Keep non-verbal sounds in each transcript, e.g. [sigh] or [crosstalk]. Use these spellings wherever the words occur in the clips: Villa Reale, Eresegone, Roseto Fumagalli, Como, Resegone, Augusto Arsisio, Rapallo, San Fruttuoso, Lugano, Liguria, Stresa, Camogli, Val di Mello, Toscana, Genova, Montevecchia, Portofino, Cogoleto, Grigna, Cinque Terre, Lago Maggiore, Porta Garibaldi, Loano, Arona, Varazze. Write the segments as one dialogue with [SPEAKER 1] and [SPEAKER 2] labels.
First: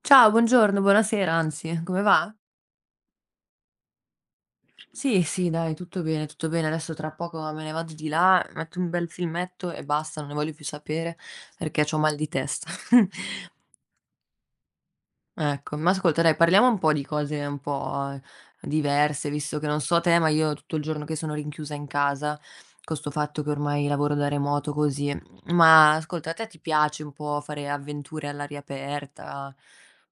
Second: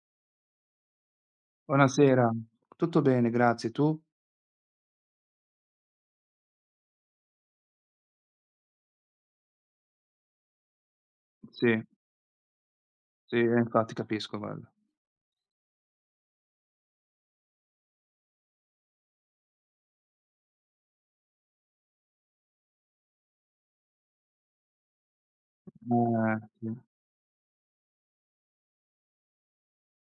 [SPEAKER 1] Ciao, buongiorno, buonasera, anzi, come
[SPEAKER 2] Buonasera,
[SPEAKER 1] va?
[SPEAKER 2] tutto bene grazie, tu?
[SPEAKER 1] Sì, sì, dai, tutto bene, tutto bene. Adesso tra poco me ne vado di là, metto un bel filmetto e basta, non ne voglio più sapere
[SPEAKER 2] Sì,
[SPEAKER 1] perché c'ho mal di testa.
[SPEAKER 2] sì,
[SPEAKER 1] [laughs]
[SPEAKER 2] infatti capisco guarda.
[SPEAKER 1] Ecco, ma ascolta, dai, parliamo un po' di cose un po' diverse, visto che non so te, ma io tutto il giorno che sono rinchiusa in casa, con sto fatto che ormai lavoro da remoto così. Ma ascolta, a te ti
[SPEAKER 2] Sì.
[SPEAKER 1] piace un po' fare avventure all'aria aperta,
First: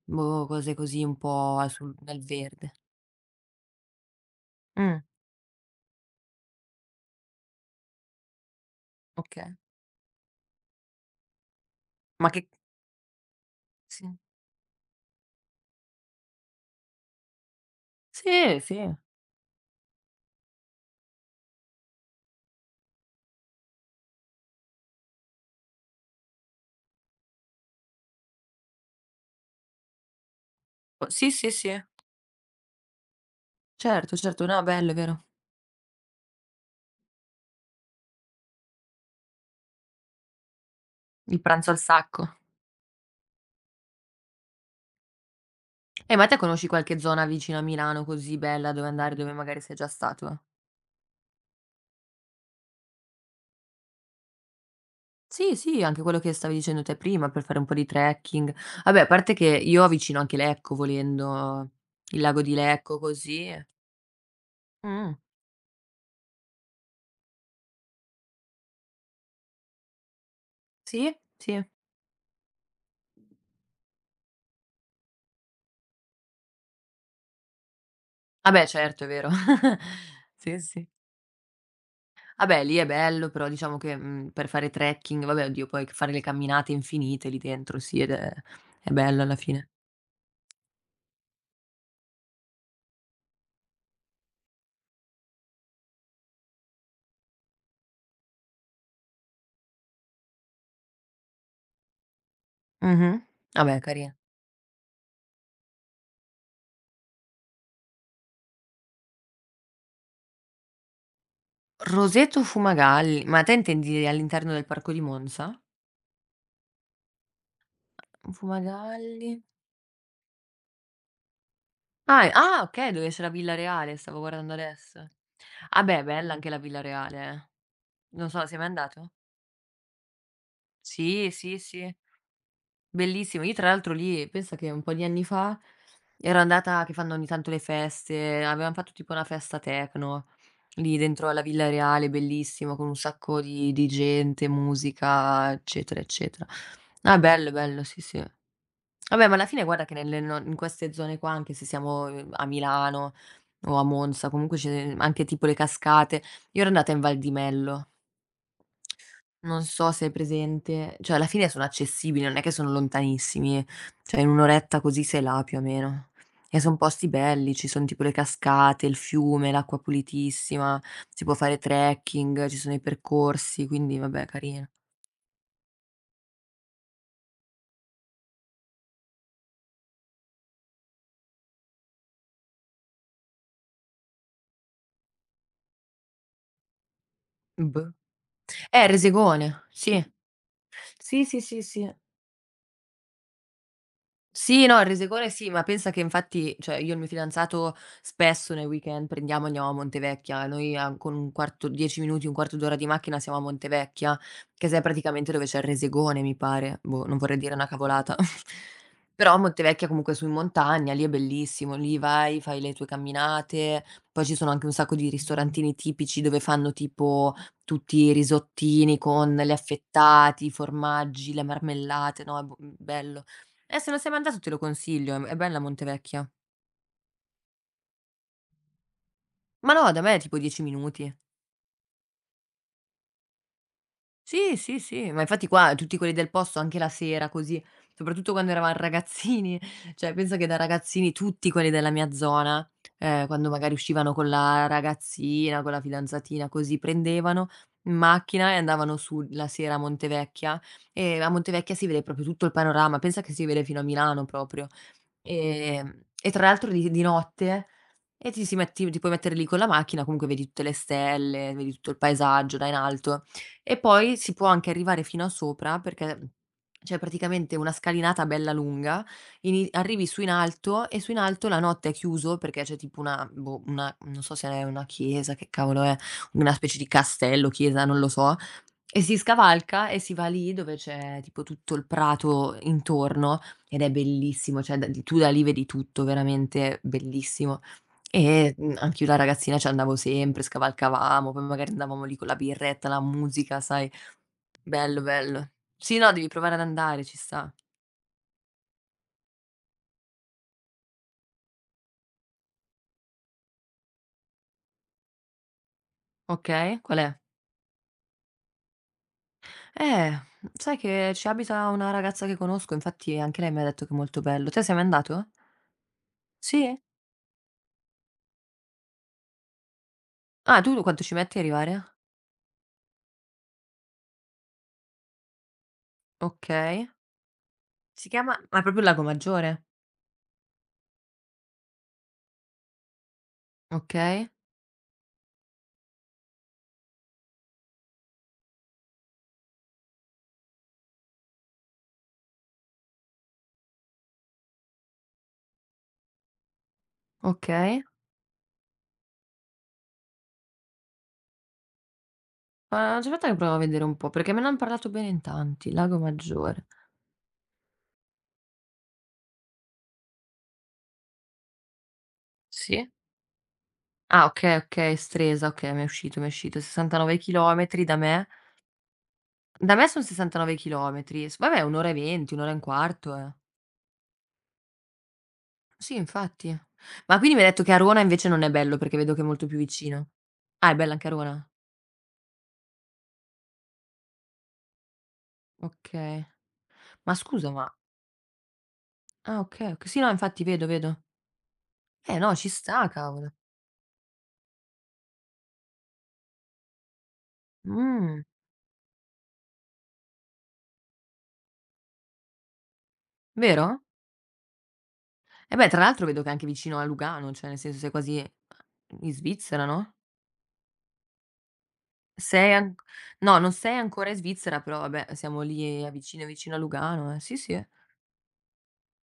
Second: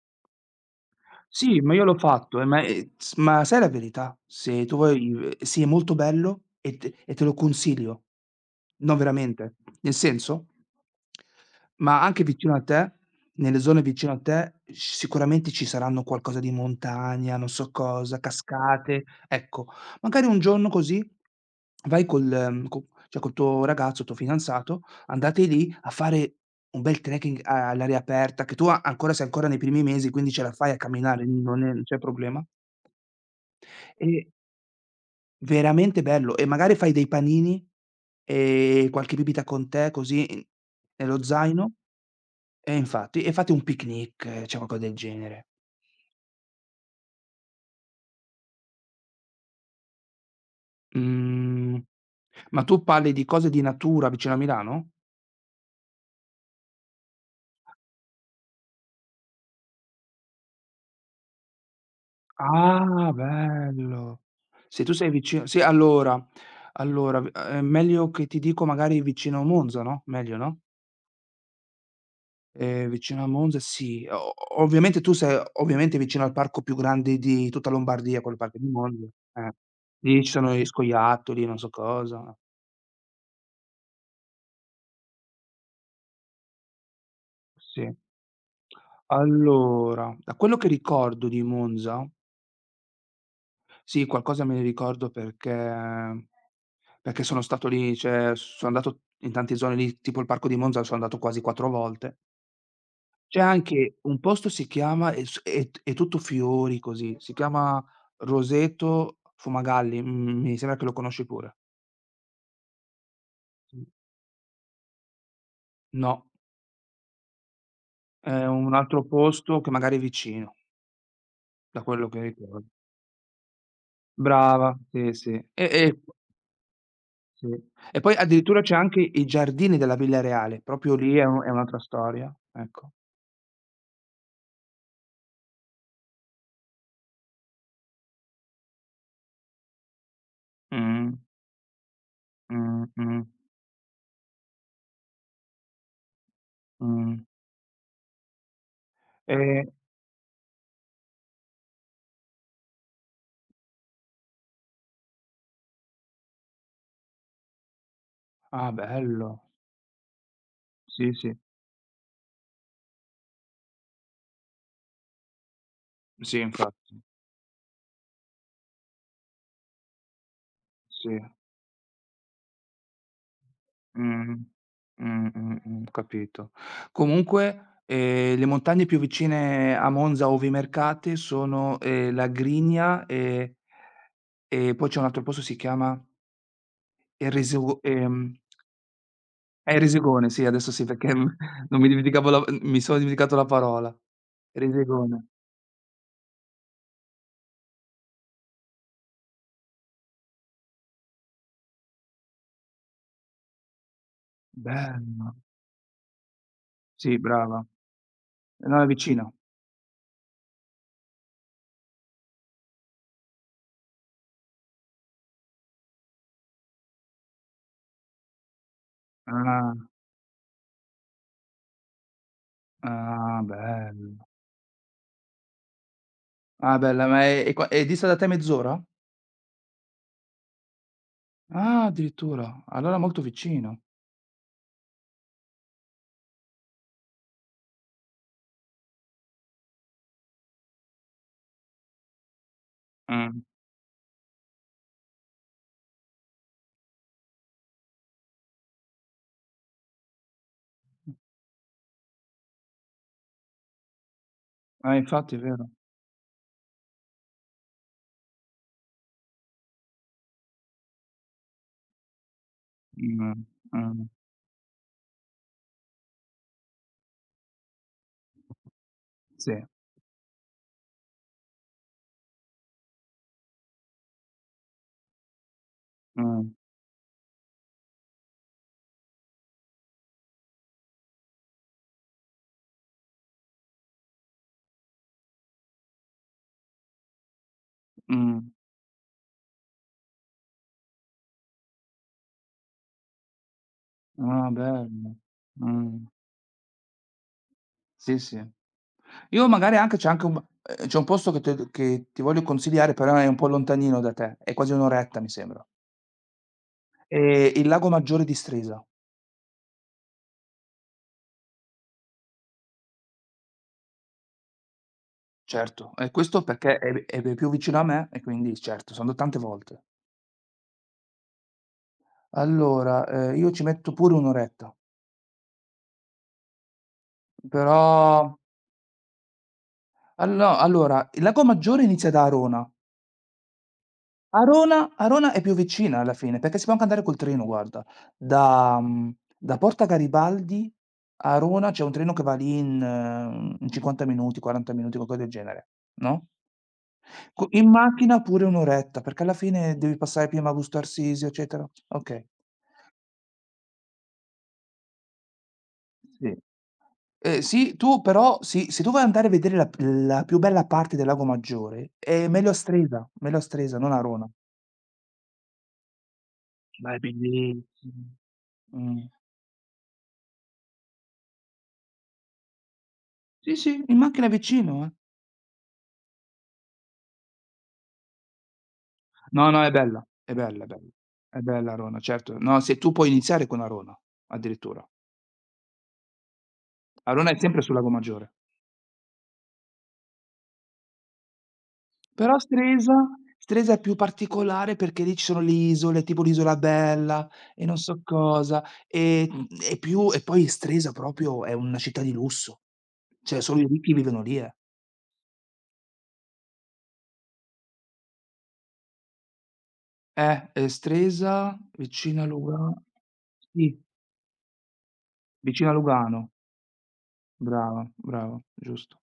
[SPEAKER 1] boh, cose così un
[SPEAKER 2] Sì,
[SPEAKER 1] po'
[SPEAKER 2] ma io l'ho
[SPEAKER 1] nel
[SPEAKER 2] fatto, ma
[SPEAKER 1] verde?
[SPEAKER 2] ehm, s ma sai la verità? Se tu vuoi
[SPEAKER 1] Mh,
[SPEAKER 2] v sì, è molto bello e te lo consiglio. No,
[SPEAKER 1] okay.
[SPEAKER 2] veramente. Nel senso ma anche
[SPEAKER 1] Ma che
[SPEAKER 2] vicino a te, nelle zone
[SPEAKER 1] sì.
[SPEAKER 2] vicino a te, s sicuramente ci saranno qualcosa di montagna, non so cosa,
[SPEAKER 1] Sì, sì.
[SPEAKER 2] cascate. Ecco, magari un giorno così vai col mhmm, co cioè col tuo ragazzo, tuo fidanzato. Andate lì a fare un bel trekking a all'aria aperta, che tu a ancora sei ancora nei primi mesi, quindi ce la fai a
[SPEAKER 1] O
[SPEAKER 2] camminare,
[SPEAKER 1] sì, sì, sì.
[SPEAKER 2] non c'è problema.
[SPEAKER 1] Certo,
[SPEAKER 2] E
[SPEAKER 1] certo. No, bello, è vero.
[SPEAKER 2] veramente bello, e magari fai dei panini e qualche bibita con te così in nello
[SPEAKER 1] Il
[SPEAKER 2] zaino
[SPEAKER 1] pranzo al sacco.
[SPEAKER 2] e infatti fate un picnic, cioè qualcosa del genere.
[SPEAKER 1] Ma te conosci qualche zona vicino a Milano così bella dove andare, dove magari sei già stato?
[SPEAKER 2] Mhmm, ma tu parli di cose di natura vicino a Milano?
[SPEAKER 1] Sì, sì, anche quello che stavi dicendo te prima per fare un po' di trekking. Vabbè, a parte che io avvicino anche Lecco volendo, il lago di Lecco
[SPEAKER 2] Ah,
[SPEAKER 1] così.
[SPEAKER 2] bello. Se tu sei
[SPEAKER 1] Mh.
[SPEAKER 2] vicino sì, allora allora, v meglio che ti dico magari vicino Monza, no, meglio, no,
[SPEAKER 1] Sì, sì.
[SPEAKER 2] vicino a Monza sì, o ovviamente tu sei ovviamente vicino al parco più grande di tutta Lombardia, quello parco
[SPEAKER 1] Vabbè
[SPEAKER 2] di
[SPEAKER 1] certo,
[SPEAKER 2] Monza,
[SPEAKER 1] è vero.
[SPEAKER 2] eh.
[SPEAKER 1] [laughs]
[SPEAKER 2] Lì ci sono
[SPEAKER 1] Sì,
[SPEAKER 2] gli
[SPEAKER 1] sì.
[SPEAKER 2] scoiattoli, non so cosa.
[SPEAKER 1] Vabbè lì è bello, però diciamo che, per fare trekking vabbè oddio poi fare le camminate infinite lì dentro
[SPEAKER 2] Sì.
[SPEAKER 1] sì ed è bello alla fine.
[SPEAKER 2] Allora, da quello che ricordo di Monza sì, qualcosa me ne ricordo perché sono stato lì, cioè sono andato in tante zone lì, tipo il parco di Monza sono andato quasi 4 volte.
[SPEAKER 1] Mh-mh.
[SPEAKER 2] C'è
[SPEAKER 1] Vabbè
[SPEAKER 2] anche
[SPEAKER 1] carina.
[SPEAKER 2] un posto si chiama è s è t è tutto fiori così, si chiama Roseto Fumagalli, mi sembra che lo conosci pure.
[SPEAKER 1] Roseto Fumagalli, ma te
[SPEAKER 2] Mh,
[SPEAKER 1] intendi all'interno del parco di Monza?
[SPEAKER 2] no, è un altro
[SPEAKER 1] Fumagalli,
[SPEAKER 2] posto che magari è vicino, da quello che
[SPEAKER 1] ah, è ah
[SPEAKER 2] ricordo.
[SPEAKER 1] okay, dove c'è la Villa Reale, stavo guardando
[SPEAKER 2] Brava,
[SPEAKER 1] adesso.
[SPEAKER 2] sì, sì. E
[SPEAKER 1] Ah
[SPEAKER 2] e
[SPEAKER 1] beh, bella anche la Villa Reale,
[SPEAKER 2] sì.
[SPEAKER 1] eh.
[SPEAKER 2] E poi
[SPEAKER 1] Non so, sei
[SPEAKER 2] addirittura
[SPEAKER 1] mai
[SPEAKER 2] c'è anche
[SPEAKER 1] andato?
[SPEAKER 2] i giardini della Villa Reale, proprio lì è
[SPEAKER 1] Sì,
[SPEAKER 2] u è
[SPEAKER 1] sì,
[SPEAKER 2] un'altra
[SPEAKER 1] sì.
[SPEAKER 2] storia, ecco.
[SPEAKER 1] Bellissimo. Io tra l'altro lì pensa che un po' di anni fa ero andata che fanno ogni tanto le feste, avevam fatto tipo una festa techno lì
[SPEAKER 2] Mh,
[SPEAKER 1] dentro alla Villa Reale, bellissimo,
[SPEAKER 2] mh,
[SPEAKER 1] con un
[SPEAKER 2] mh,
[SPEAKER 1] sacco di gente, musica, eccetera, eccetera. Ah,
[SPEAKER 2] mh.
[SPEAKER 1] bello, bello, sì, sì. Vabbè, ma alla fine
[SPEAKER 2] Ehm
[SPEAKER 1] guarda che nelle no in queste zone qua, anche se siamo, a Milano o a Monza, comunque ce anche tipo le cascate. Io ero andata in Val di Mello.
[SPEAKER 2] ah, bello.
[SPEAKER 1] Non so se hai presente,
[SPEAKER 2] Sì,
[SPEAKER 1] cioè alla
[SPEAKER 2] sì.
[SPEAKER 1] fine sono accessibili, non è che sono lontanissimi, cioè in 1 oretta così sei là più o meno.
[SPEAKER 2] Sì,
[SPEAKER 1] E son
[SPEAKER 2] infatti.
[SPEAKER 1] posti belli, ci son tipo le cascate, il fiume, l'acqua pulitissima,
[SPEAKER 2] Sì.
[SPEAKER 1] si può fare trekking, ci sono i percorsi, quindi vabbè,
[SPEAKER 2] Mh-mh.
[SPEAKER 1] carino.
[SPEAKER 2] Ho capito. Comunque, le montagne più vicine a Monza, ove i mercati, sono, la Grigna e poi c'è un altro posto si chiama Eresego
[SPEAKER 1] Boh.
[SPEAKER 2] ehm,
[SPEAKER 1] Resegone, sì.
[SPEAKER 2] Eresegone, sì, adesso sì perché [laughs]
[SPEAKER 1] Sì,
[SPEAKER 2] m
[SPEAKER 1] sì, sì,
[SPEAKER 2] non mi
[SPEAKER 1] sì.
[SPEAKER 2] dimenticavo la mi sono dimenticato la parola.
[SPEAKER 1] Sì, no, il
[SPEAKER 2] Eresegone.
[SPEAKER 1] Resecone sì, ma pensa che infatti cioè io e il mio fidanzato spesso nei weekend prendiamo e andiamo a Montevecchia. Noi a con un quarto 10 minuti, un quarto d'ora di macchina siamo a Montevecchia, che sai praticamente
[SPEAKER 2] Bello.
[SPEAKER 1] dove c'è il Resecone, mi pare. Boh,
[SPEAKER 2] Sì,
[SPEAKER 1] non vorrei dire
[SPEAKER 2] brava.
[SPEAKER 1] una cavolata. [laughs]
[SPEAKER 2] No, è vicino.
[SPEAKER 1] Però Montevecchia comunque su in montagna, lì è bellissimo, lì vai, fai le tue camminate, poi ci sono anche un sacco di ristorantini tipici dove fanno tipo tutti i risottini con le
[SPEAKER 2] Ah,
[SPEAKER 1] affettati, i formaggi, le marmellate, no, bello.
[SPEAKER 2] ah,
[SPEAKER 1] Se non sei
[SPEAKER 2] bello.
[SPEAKER 1] mai andato te lo consiglio, è bella Montevecchia.
[SPEAKER 2] Ah bella, ma è e qua è dista da te mezz'ora?
[SPEAKER 1] Ma no, da me è tipo 10 minuti.
[SPEAKER 2] Ah addirittura, allora molto vicino.
[SPEAKER 1] Sì, sì, sì, ma infatti qua tutti quelli del posto anche la sera così, soprattutto quando eravam ragazzini, [laughs] cioè pensa che da ragazzini tutti quelli della mia zona,
[SPEAKER 2] Mh.
[SPEAKER 1] quando magari uscivano con la ragazzina, con la fidanzatina così, prendevano in macchina e andavano su la sera a Montevecchia, e a Montevecchia si vede proprio tutto il panorama, pensa che si vede fino a Milano proprio.
[SPEAKER 2] Eh infatti è vero.
[SPEAKER 1] E tra l'altro di notte e ti si metti ti puoi mettere lì con la macchina, comunque vedi tutte le stelle, vedi tutto il paesaggio da in alto.
[SPEAKER 2] Mh,
[SPEAKER 1] E
[SPEAKER 2] mh,
[SPEAKER 1] poi si può anche arrivare fino a sopra perché, c'è praticamente una scalinata bella lunga,
[SPEAKER 2] sì,
[SPEAKER 1] ini arrivi su in alto, e su in alto la notte è chiuso perché c'è tipo una boh, una non so se è una chiesa, che cavolo è,
[SPEAKER 2] mh,
[SPEAKER 1] una specie di castello, chiesa, non lo so, e si scavalca e si va lì dove c'è tipo tutto il prato intorno, ed è bellissimo, cioè da d tu da lì vedi tutto, veramente bellissimo.
[SPEAKER 2] mh.
[SPEAKER 1] E, anch'io da ragazzina ci andavo sempre, scavalcavamo, poi magari andavamo lì con la birretta, la musica, sai.
[SPEAKER 2] Ah
[SPEAKER 1] Bello,
[SPEAKER 2] bello.
[SPEAKER 1] bello. Sì,
[SPEAKER 2] Mh.
[SPEAKER 1] no, devi provare ad andare, ci sta.
[SPEAKER 2] Sì, sì. Io magari anche c'è anche un c'è un posto che ti voglio consigliare, però è un po' lontanino da te, è quasi un'oretta mi sembra.
[SPEAKER 1] Okay, qual è?
[SPEAKER 2] Il Lago Maggiore di Stresa,
[SPEAKER 1] Eh, sai che ci abita una ragazza che conosco, infatti anche lei mi ha detto che è molto bello. Te sei mai andato?
[SPEAKER 2] certo. E questo perché
[SPEAKER 1] Sì?
[SPEAKER 2] è più vicino a me e quindi certo, sono andato tante volte.
[SPEAKER 1] Ah, tu quanto ci metti a arrivare?
[SPEAKER 2] Allora, io ci metto pure un'oretta.
[SPEAKER 1] Okay.
[SPEAKER 2] Però
[SPEAKER 1] Si chiama ma proprio Lago Maggiore?
[SPEAKER 2] al no, allora, il lago Maggiore inizia da Arona.
[SPEAKER 1] Okay,
[SPEAKER 2] Arona è più vicina alla fine, perché si può anche andare col treno guarda. Da Porta Garibaldi a Arona c'è un treno che va lì in 50 minuti, 40 minuti, qualcosa del genere, no, co in
[SPEAKER 1] okay.
[SPEAKER 2] macchina pure 1 oretta, perché alla fine devi passare prima a Augusto Arsisio, eccetera. Okay.
[SPEAKER 1] Ma aspetta che provo a vedere un po', perché me ne han parlato bene in tanti. Lago
[SPEAKER 2] Sì.
[SPEAKER 1] Maggiore.
[SPEAKER 2] Sì, tu però sì, se tu vuoi andare a vedere la più bella parte del lago Maggiore, è
[SPEAKER 1] Sì.
[SPEAKER 2] Meglio a Stresa, non a
[SPEAKER 1] Ah
[SPEAKER 2] Arona.
[SPEAKER 1] okay, okay, Stresa, okay, mi è uscito, mi è uscito.
[SPEAKER 2] Ma è
[SPEAKER 1] 69 chilometri da
[SPEAKER 2] bellissimo.
[SPEAKER 1] me.
[SPEAKER 2] Mh.
[SPEAKER 1] Da me son 69 chilometri. S Vabbè, 1 ora e 20, 1 ora e un quarto, eh.
[SPEAKER 2] Sì, sì, in macchina vicino, eh.
[SPEAKER 1] Sì, infatti. Ma quindi mi hai detto che Arona invece non è bello, perché vedo che è molto
[SPEAKER 2] No,
[SPEAKER 1] più
[SPEAKER 2] no, è bella,
[SPEAKER 1] vicino.
[SPEAKER 2] è bella, è
[SPEAKER 1] Ah, è
[SPEAKER 2] bella.
[SPEAKER 1] bella anche
[SPEAKER 2] È
[SPEAKER 1] Arona?
[SPEAKER 2] bella Arona, certo. No, se tu puoi iniziare con Arona, addirittura.
[SPEAKER 1] Okay. Ma
[SPEAKER 2] Arona è
[SPEAKER 1] scusa,
[SPEAKER 2] sempre
[SPEAKER 1] ma
[SPEAKER 2] sul Lago Maggiore.
[SPEAKER 1] ah okay, oc sì, no, infatti vedo, vedo. Eh no,
[SPEAKER 2] Però
[SPEAKER 1] ci sta,
[SPEAKER 2] Stresa
[SPEAKER 1] cavolo.
[SPEAKER 2] Stresa è più particolare perché lì ci sono le isole, tipo l'Isola Bella e non so
[SPEAKER 1] Mh,
[SPEAKER 2] cosa, e mhmm, e più e poi Stresa proprio è una città di lusso. Cioè solo i
[SPEAKER 1] vero?
[SPEAKER 2] ricchi vivono lì, eh.
[SPEAKER 1] E beh, tra l'altro vedo che è anche vicino a Lugano, cioè nel senso sei quasi in Svizzera, no?
[SPEAKER 2] Stresa vicino a
[SPEAKER 1] Sei
[SPEAKER 2] Luga
[SPEAKER 1] an No, non sei
[SPEAKER 2] sì,
[SPEAKER 1] ancora in Svizzera, però vabbè siamo
[SPEAKER 2] vicino a
[SPEAKER 1] lì a vicino
[SPEAKER 2] Lugano.
[SPEAKER 1] vicino a Lugano, eh. Sì, sì. Eh.
[SPEAKER 2] Brava, brava, giusto.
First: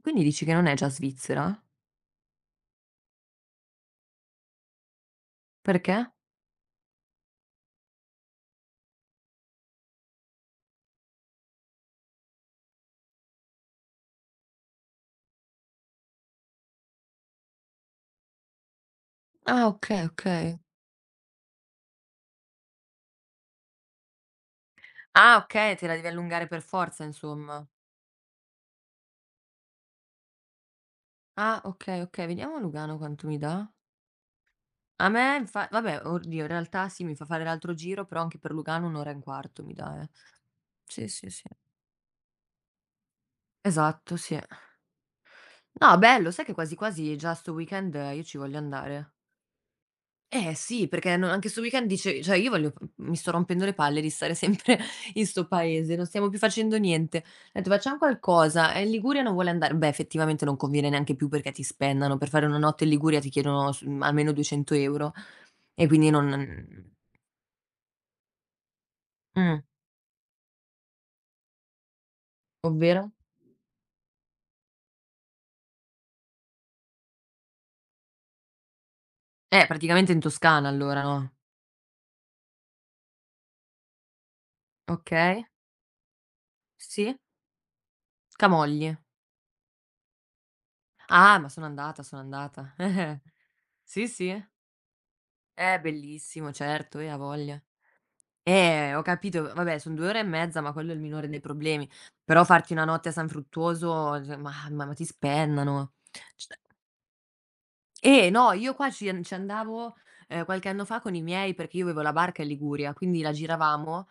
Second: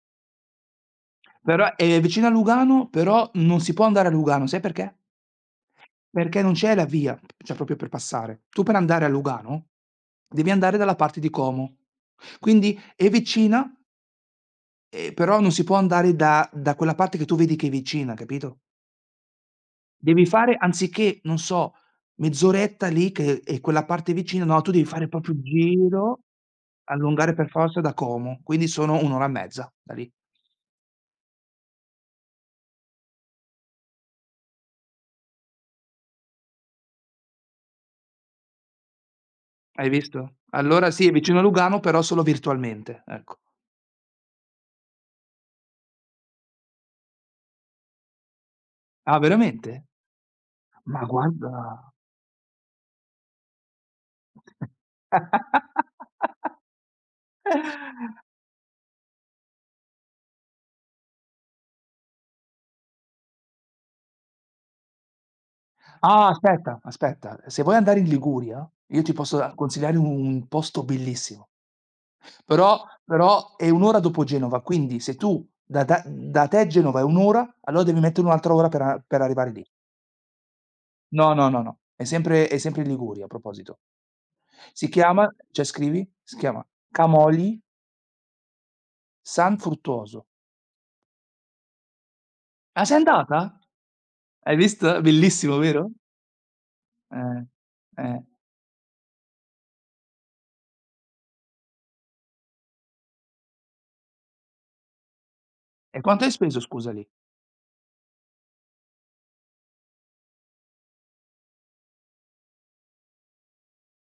[SPEAKER 1] Quindi dici che non è già Svizzera?
[SPEAKER 2] Però è vicino a Lugano, però non si può andare a Lugano, sai perché?
[SPEAKER 1] Perché?
[SPEAKER 2] Perché non c'è la via, cioè proprio per passare. Tu per andare a Lugano, devi andare dalla parte di Como. Quindi è vicina, però non si può andare da quella parte che tu vedi che è vicina, capito?
[SPEAKER 1] Ah okay,
[SPEAKER 2] Devi fare
[SPEAKER 1] okay.
[SPEAKER 2] anziché, non so, mezz'oretta lì che è quella parte vicina, no, tu devi fare proprio
[SPEAKER 1] Ah
[SPEAKER 2] il
[SPEAKER 1] okay, te la devi
[SPEAKER 2] giro,
[SPEAKER 1] allungare per forza
[SPEAKER 2] allungare per
[SPEAKER 1] insomma.
[SPEAKER 2] forza da Como, quindi sono 1 ora e mezza da lì.
[SPEAKER 1] Ah okay, okay, vediamo Lugano quanto mi dà. A me infa vabbè, oddio in realtà sì, mi fa fare l'altro giro, però anche per Lugano 1 ora e un quarto mi
[SPEAKER 2] Hai
[SPEAKER 1] dà, eh.
[SPEAKER 2] visto? Allora sì,
[SPEAKER 1] Sì,
[SPEAKER 2] è
[SPEAKER 1] sì,
[SPEAKER 2] vicino a
[SPEAKER 1] sì.
[SPEAKER 2] Lugano, però solo virtualmente, ecco.
[SPEAKER 1] Esatto, sì. No, bello, sai che quasi quasi già sto weekend io ci voglio andare.
[SPEAKER 2] Ah, veramente?
[SPEAKER 1] Eh sì,
[SPEAKER 2] Ma
[SPEAKER 1] perché no anche
[SPEAKER 2] guarda.
[SPEAKER 1] sto weekend dice cioè io voglio, [laughs] mi sto rompendo le palle di stare sempre [laughs] in sto paese, non stiamo più
[SPEAKER 2] [laughs]
[SPEAKER 1] facendo niente. Ho detto: "Facciamo qualcosa." E in Liguria non vuole andare. Beh, effettivamente non conviene neanche più perché ti spennano. Per fare una notte in Liguria ti chiedono almeno 200 € e quindi
[SPEAKER 2] Ah, aspetta,
[SPEAKER 1] non.
[SPEAKER 2] aspetta, se vuoi andare in Liguria, io ti posso a
[SPEAKER 1] mh,
[SPEAKER 2] consigliare un posto bellissimo, però
[SPEAKER 1] Ovvero?
[SPEAKER 2] però è 1 ora dopo Genova, quindi se tu da te a Genova è 1 ora, allora devi mettere un'altra ora per arrivare lì.
[SPEAKER 1] Praticamente in Toscana allora, no?
[SPEAKER 2] No, no, no, no, è sempre in Liguria, a proposito. Si chiama,
[SPEAKER 1] Okay,
[SPEAKER 2] cioè scrivi, si chiama
[SPEAKER 1] sì.
[SPEAKER 2] Camogli
[SPEAKER 1] Camogli.
[SPEAKER 2] San Fruttuoso.
[SPEAKER 1] Ah, ma sono andata, sono andata. [laughs]
[SPEAKER 2] Ah, sei
[SPEAKER 1] Eh-eh.
[SPEAKER 2] andata?
[SPEAKER 1] Sì, sì.
[SPEAKER 2] Hai visto? Bellissimo, vero?
[SPEAKER 1] Bellissimo, certo, a
[SPEAKER 2] Eh,
[SPEAKER 1] voglia.
[SPEAKER 2] eh.
[SPEAKER 1] Ho capito, vabbè, son 2 ore e mezza, ma quello è il minore dei problemi. Però farti una notte a San Fruttuoso, cioè, ma ti spennano.
[SPEAKER 2] E quanto hai
[SPEAKER 1] Cioè,
[SPEAKER 2] speso scusa lì?
[SPEAKER 1] no, io qua ci andavo, qualche anno fa con i miei, perché io avevo la barca in Liguria, quindi la giravamo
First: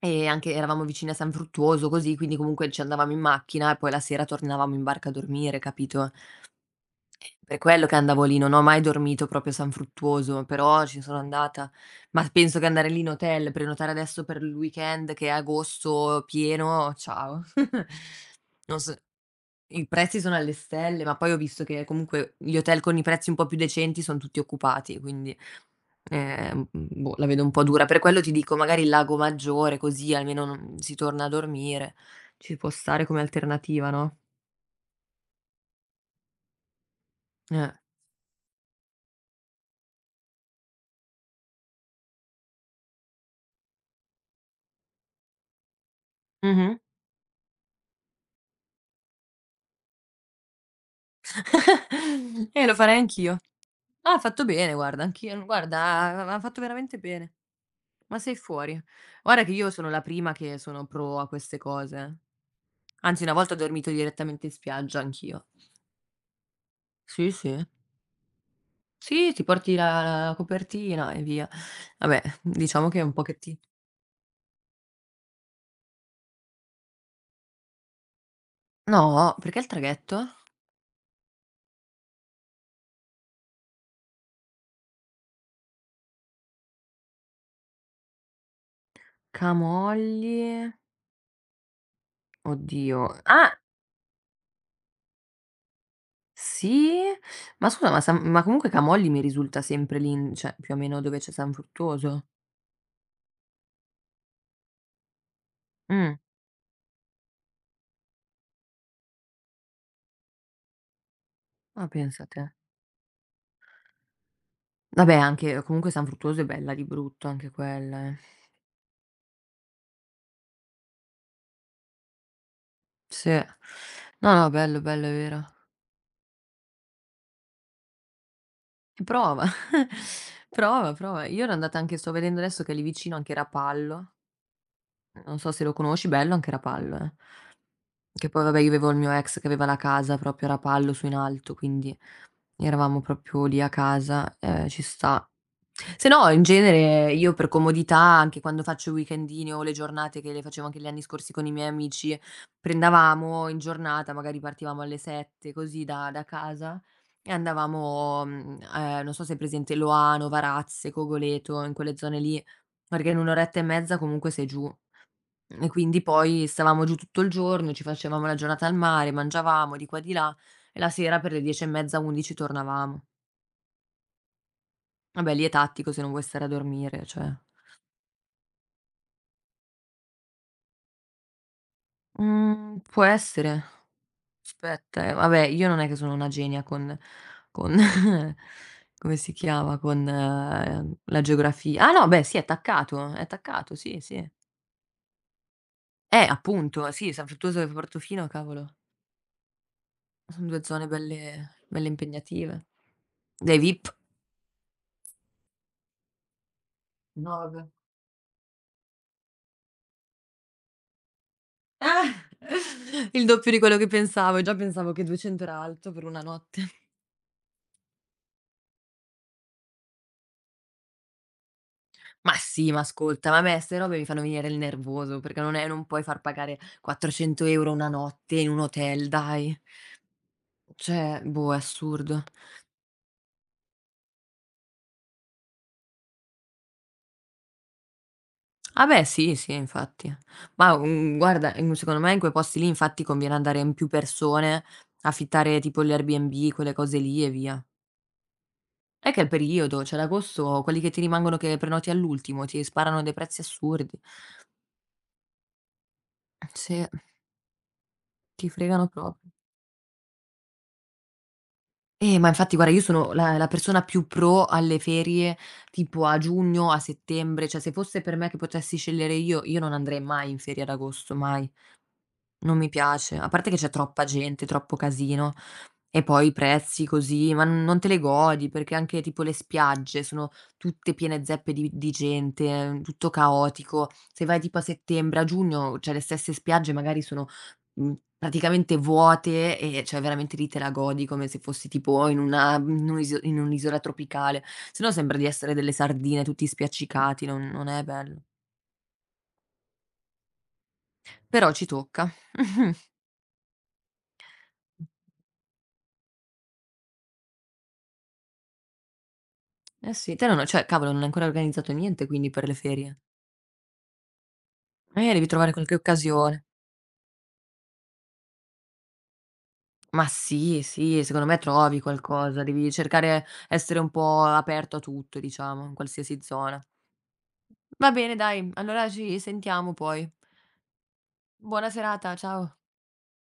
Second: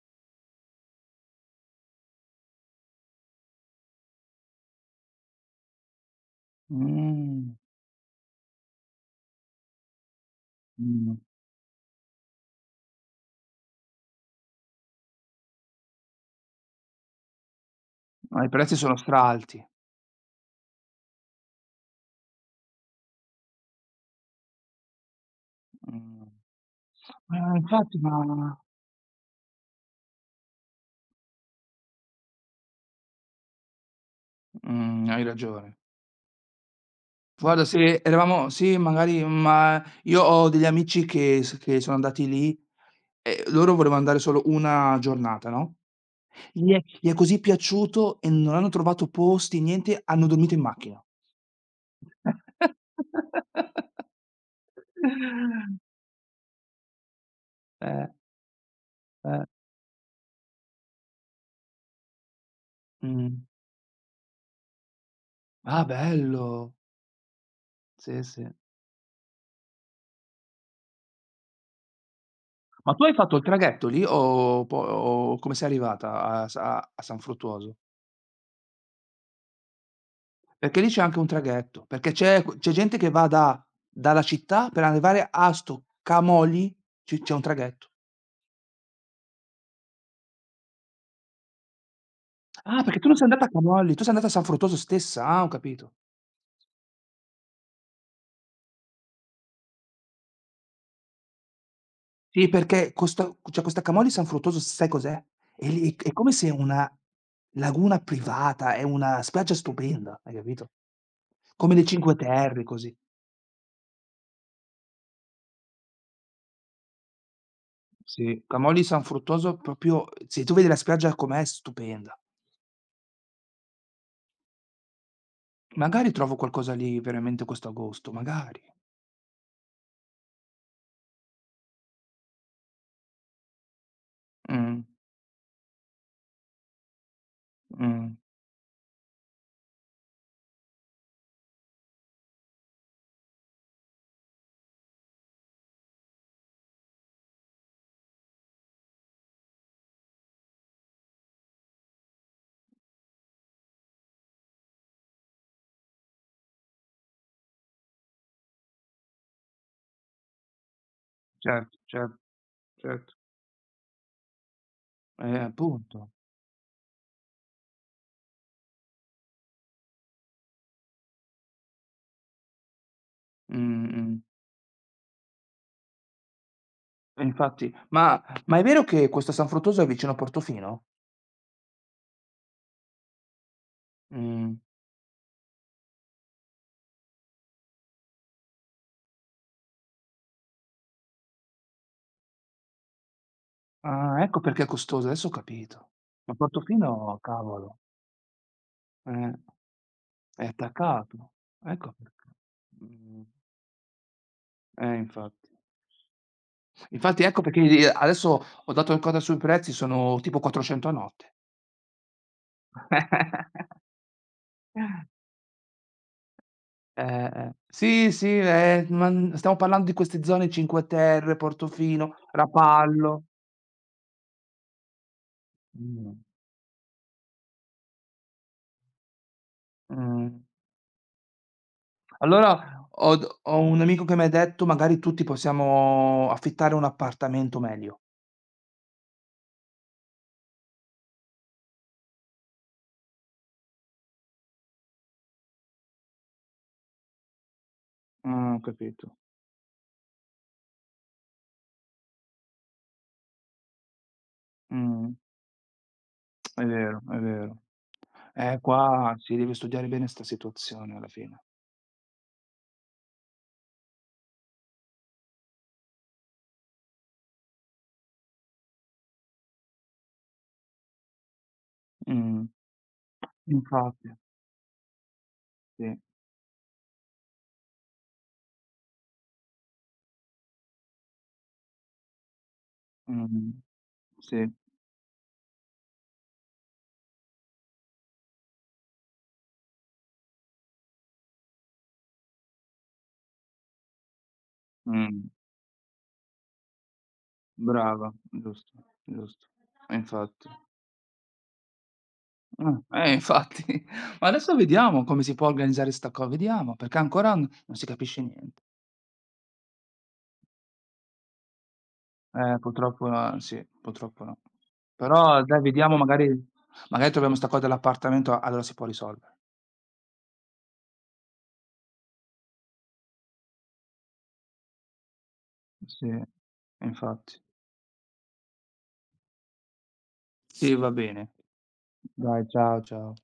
[SPEAKER 1] e anche eravamo vicini a San Fruttuoso, così, quindi comunque ci andavamo in macchina e poi la sera tornavamo in barca a dormire, capito?
[SPEAKER 2] Mh,
[SPEAKER 1] Per quello che andavo lì, non ho mai dormito proprio a San Fruttuoso, però ci
[SPEAKER 2] mh.
[SPEAKER 1] sono andata. Ma penso che andare lì in hotel, prenotare adesso per il weekend che è agosto pieno, ciao.
[SPEAKER 2] No, i
[SPEAKER 1] [laughs]
[SPEAKER 2] prezzi
[SPEAKER 1] Non so,
[SPEAKER 2] sono straalti.
[SPEAKER 1] i prezzi sono alle stelle, ma poi ho visto che comunque gli hotel con i prezzi un po' più decenti son tutti occupati, quindi,
[SPEAKER 2] Mh.
[SPEAKER 1] boh, la vedo un po' dura.
[SPEAKER 2] Infatti
[SPEAKER 1] Per
[SPEAKER 2] ma.
[SPEAKER 1] quello ti dico magari il Lago Maggiore, così almeno non si torna a dormire. Ci può stare come alternativa, no?
[SPEAKER 2] Mh, hai ragione. Guarda
[SPEAKER 1] Eh.
[SPEAKER 2] se eravamo sì magari, ma io ho degli amici che sono andati lì e loro volevano andare solo 1 giornata, no, gli
[SPEAKER 1] Mh-mh.
[SPEAKER 2] è gli è così piaciuto e non hanno trovato posti, niente, hanno dormito in macchina.
[SPEAKER 1] [laughs] Lo farei anch'io.
[SPEAKER 2] [laughs]
[SPEAKER 1] Ah, ha fatto bene guarda, anch'io, no, guarda, ha fatto veramente bene,
[SPEAKER 2] Eh,
[SPEAKER 1] ma sei fuori. Guarda
[SPEAKER 2] eh,
[SPEAKER 1] che io sono la prima che sono pro a queste cose. Anzi,
[SPEAKER 2] mh.
[SPEAKER 1] una volta ho dormito direttamente in spiaggia anch'io.
[SPEAKER 2] Ah, bello.
[SPEAKER 1] Sì, sì.
[SPEAKER 2] Sì, sì.
[SPEAKER 1] Sì, ti porti la copertina e via. Vabbè, diciamo
[SPEAKER 2] Ma
[SPEAKER 1] che è
[SPEAKER 2] tu hai
[SPEAKER 1] un
[SPEAKER 2] fatto il
[SPEAKER 1] pochetti
[SPEAKER 2] traghetto lì o come sei arrivata a San Fruttuoso?
[SPEAKER 1] no, perché il traghetto?
[SPEAKER 2] Perché lì c'è anche un traghetto, perché c'è gente che va da dalla città per arrivare a sto Camoli, ci c'è un traghetto.
[SPEAKER 1] Camogli
[SPEAKER 2] Ah, perché
[SPEAKER 1] oddio,
[SPEAKER 2] tu non sei andata a
[SPEAKER 1] ah,
[SPEAKER 2] Camolli, tu sei andata a San Fruttuoso stessa, ah, ho capito.
[SPEAKER 1] sì? Ma scusa, ma San ma comunque Camogli mi risulta sempre lì in, cioè più o meno dove c'è San Fruttuoso?
[SPEAKER 2] Sì, perché questo, cioè questa Camolli San Fruttuoso sai cos'è? È lì è
[SPEAKER 1] Mh,
[SPEAKER 2] come se una laguna privata, è una spiaggia stupenda, hai capito? Come le
[SPEAKER 1] ma
[SPEAKER 2] Cinque
[SPEAKER 1] pensa te.
[SPEAKER 2] Terre, così.
[SPEAKER 1] Vabbè, anche comunque San Fruttuoso è bella di brutto anche quella, eh.
[SPEAKER 2] Sì, Camolli San Fruttuoso proprio se tu vedi la spiaggia com'è, è stupenda.
[SPEAKER 1] Sì. No, no, bello, bello, è vero.
[SPEAKER 2] Magari trovo qualcosa lì veramente quest'agosto, magari.
[SPEAKER 1] E prova, [laughs] prova, prova. Io ero andata anche, sto vedendo adesso che è lì vicino anche Rapallo,
[SPEAKER 2] Mh,
[SPEAKER 1] non so se lo conosci, bello anche Rapallo, eh.
[SPEAKER 2] mh,
[SPEAKER 1] Che poi vabbè, io avevo il mio ex che aveva la casa proprio a Rapallo su in alto, quindi eravamo proprio lì a casa, ci sta. Se no in genere io per comodità, anche quando faccio i weekendini o le giornate che le facevo anche gli anni scorsi con i miei amici, prendevamo in giornata, magari partivamo alle 7 così da casa e andavamo, non so se hai presente Loano, Varazze, Cogoleto, in
[SPEAKER 2] certo,
[SPEAKER 1] quelle
[SPEAKER 2] certo,
[SPEAKER 1] zone lì, perché
[SPEAKER 2] certo.
[SPEAKER 1] in 1 oretta e mezza comunque sei giù. E quindi
[SPEAKER 2] Appunto.
[SPEAKER 1] poi stavamo giù tutto il giorno, ci facevamo la giornata al mare, mangiavamo di qua e di là e la sera per le 10 e mezza, 11 tornavamo.
[SPEAKER 2] Mh, mh.
[SPEAKER 1] Vabbè, lì è tattico se non vuoi stare a dormire,
[SPEAKER 2] E
[SPEAKER 1] cioè.
[SPEAKER 2] infatti ma è vero che questo San Fruttuoso è vicino a Portofino?
[SPEAKER 1] Mhmm, può essere.
[SPEAKER 2] Mh.
[SPEAKER 1] Aspetta, vabbè, io non è che sono una genia con con [laughs] come si chiama, con la geografia. Ah no, beh sì, è attaccato, sì,
[SPEAKER 2] Ah,
[SPEAKER 1] sì.
[SPEAKER 2] ecco perché è costoso, adesso ho capito. Ma
[SPEAKER 1] Appunto, sì,
[SPEAKER 2] Portofino,
[SPEAKER 1] San Fruttuoso e
[SPEAKER 2] cavolo,
[SPEAKER 1] Portofino, cavolo,
[SPEAKER 2] eh, è
[SPEAKER 1] son 2 zone belle
[SPEAKER 2] attaccato.
[SPEAKER 1] belle
[SPEAKER 2] Ecco perché.
[SPEAKER 1] impegnative.
[SPEAKER 2] Mh,
[SPEAKER 1] Dai VIP.
[SPEAKER 2] infatti. Infatti
[SPEAKER 1] No,
[SPEAKER 2] ecco perché
[SPEAKER 1] vabbè.
[SPEAKER 2] i adesso ho dato il coda sui prezzi, sono tipo 400 a notte.
[SPEAKER 1] Ah, [laughs] il doppio di quello che
[SPEAKER 2] [laughs]
[SPEAKER 1] pensavo. Già pensavo che 200 era alto per una notte.
[SPEAKER 2] Eh. Sì, sì, ma, stiamo parlando di queste zone, Cinque Terre, Portofino,
[SPEAKER 1] Ma sì, ma
[SPEAKER 2] Rapallo.
[SPEAKER 1] ascolta, ma a me 'ste robe mi fanno venire il nervoso, perché non puoi
[SPEAKER 2] Mh,
[SPEAKER 1] far pagare 400 € una notte in un hotel, dai.
[SPEAKER 2] mh.
[SPEAKER 1] Cioè, boh, è assurdo.
[SPEAKER 2] Allora ho un amico che mi ha detto: "Magari tutti possiamo affittare un appartamento meglio".
[SPEAKER 1] Ah beh, sì, sì, infatti. Ma, guarda, in secondo me in quei posti lì infatti conviene andare in più persone, affittare tipo gli Airbnb, quelle cose lì e via.
[SPEAKER 2] Ah, ho
[SPEAKER 1] È
[SPEAKER 2] capito.
[SPEAKER 1] che è il periodo, cioè ad agosto quelli che ti rimangono che prenoti all'ultimo ti sparano dei prezzi assurdi.
[SPEAKER 2] Mh. È
[SPEAKER 1] Sì,
[SPEAKER 2] vero, è vero.
[SPEAKER 1] ti fregano
[SPEAKER 2] Qua
[SPEAKER 1] proprio.
[SPEAKER 2] si deve studiare bene 'sta situazione alla fine.
[SPEAKER 1] Ma infatti guarda io sono la persona più pro alle ferie tipo a giugno, a settembre, cioè se fosse per me che potessi scegliere io non andrei mai in ferie ad agosto, mai.
[SPEAKER 2] Mh.
[SPEAKER 1] Non mi piace, a parte che c'è troppa
[SPEAKER 2] Infatti,
[SPEAKER 1] gente, troppo casino.
[SPEAKER 2] sì.
[SPEAKER 1] E poi i prezzi così, ma n non te le godi, perché anche tipo le spiagge sono tutte piene zeppe di gente, tutto
[SPEAKER 2] Mh.
[SPEAKER 1] caotico. Se vai
[SPEAKER 2] Sì.
[SPEAKER 1] tipo a settembre, a giugno, cioè le stesse spiagge magari sono, mhmm, praticamente vuote e cioè veramente lì te la godi come se fossi tipo in un'isola tropicale. Se no sembra di
[SPEAKER 2] Mh.
[SPEAKER 1] essere delle sardine tutti spiaccicati, non è
[SPEAKER 2] Brava,
[SPEAKER 1] bello.
[SPEAKER 2] giusto, giusto. E infatti.
[SPEAKER 1] Però ci tocca. [laughs]
[SPEAKER 2] Infatti. [laughs] Ma adesso vediamo come si può organizzare 'sta co vediamo, perché ancora n non si capisce niente.
[SPEAKER 1] Eh sì, te non cioè cavolo non hai ancora organizzato niente quindi per le ferie.
[SPEAKER 2] Purtroppo no, sì, purtroppo no.
[SPEAKER 1] Devi
[SPEAKER 2] Però
[SPEAKER 1] trovare
[SPEAKER 2] dai,
[SPEAKER 1] qualche
[SPEAKER 2] vediamo magari
[SPEAKER 1] occasione.
[SPEAKER 2] magari troviamo 'sta cosa dell'appartamento, allora si può risolve.
[SPEAKER 1] Ma sì, sì, secondo me trovi qualcosa, devi cercare essere un po' aperto a tutto, diciamo, in
[SPEAKER 2] Sì,
[SPEAKER 1] qualsiasi zona.
[SPEAKER 2] infatti.
[SPEAKER 1] Va bene dai, allora ci sentiamo poi.
[SPEAKER 2] Sì, va bene.
[SPEAKER 1] Buona serata,
[SPEAKER 2] Dai,
[SPEAKER 1] ciao.
[SPEAKER 2] ciao, ciao.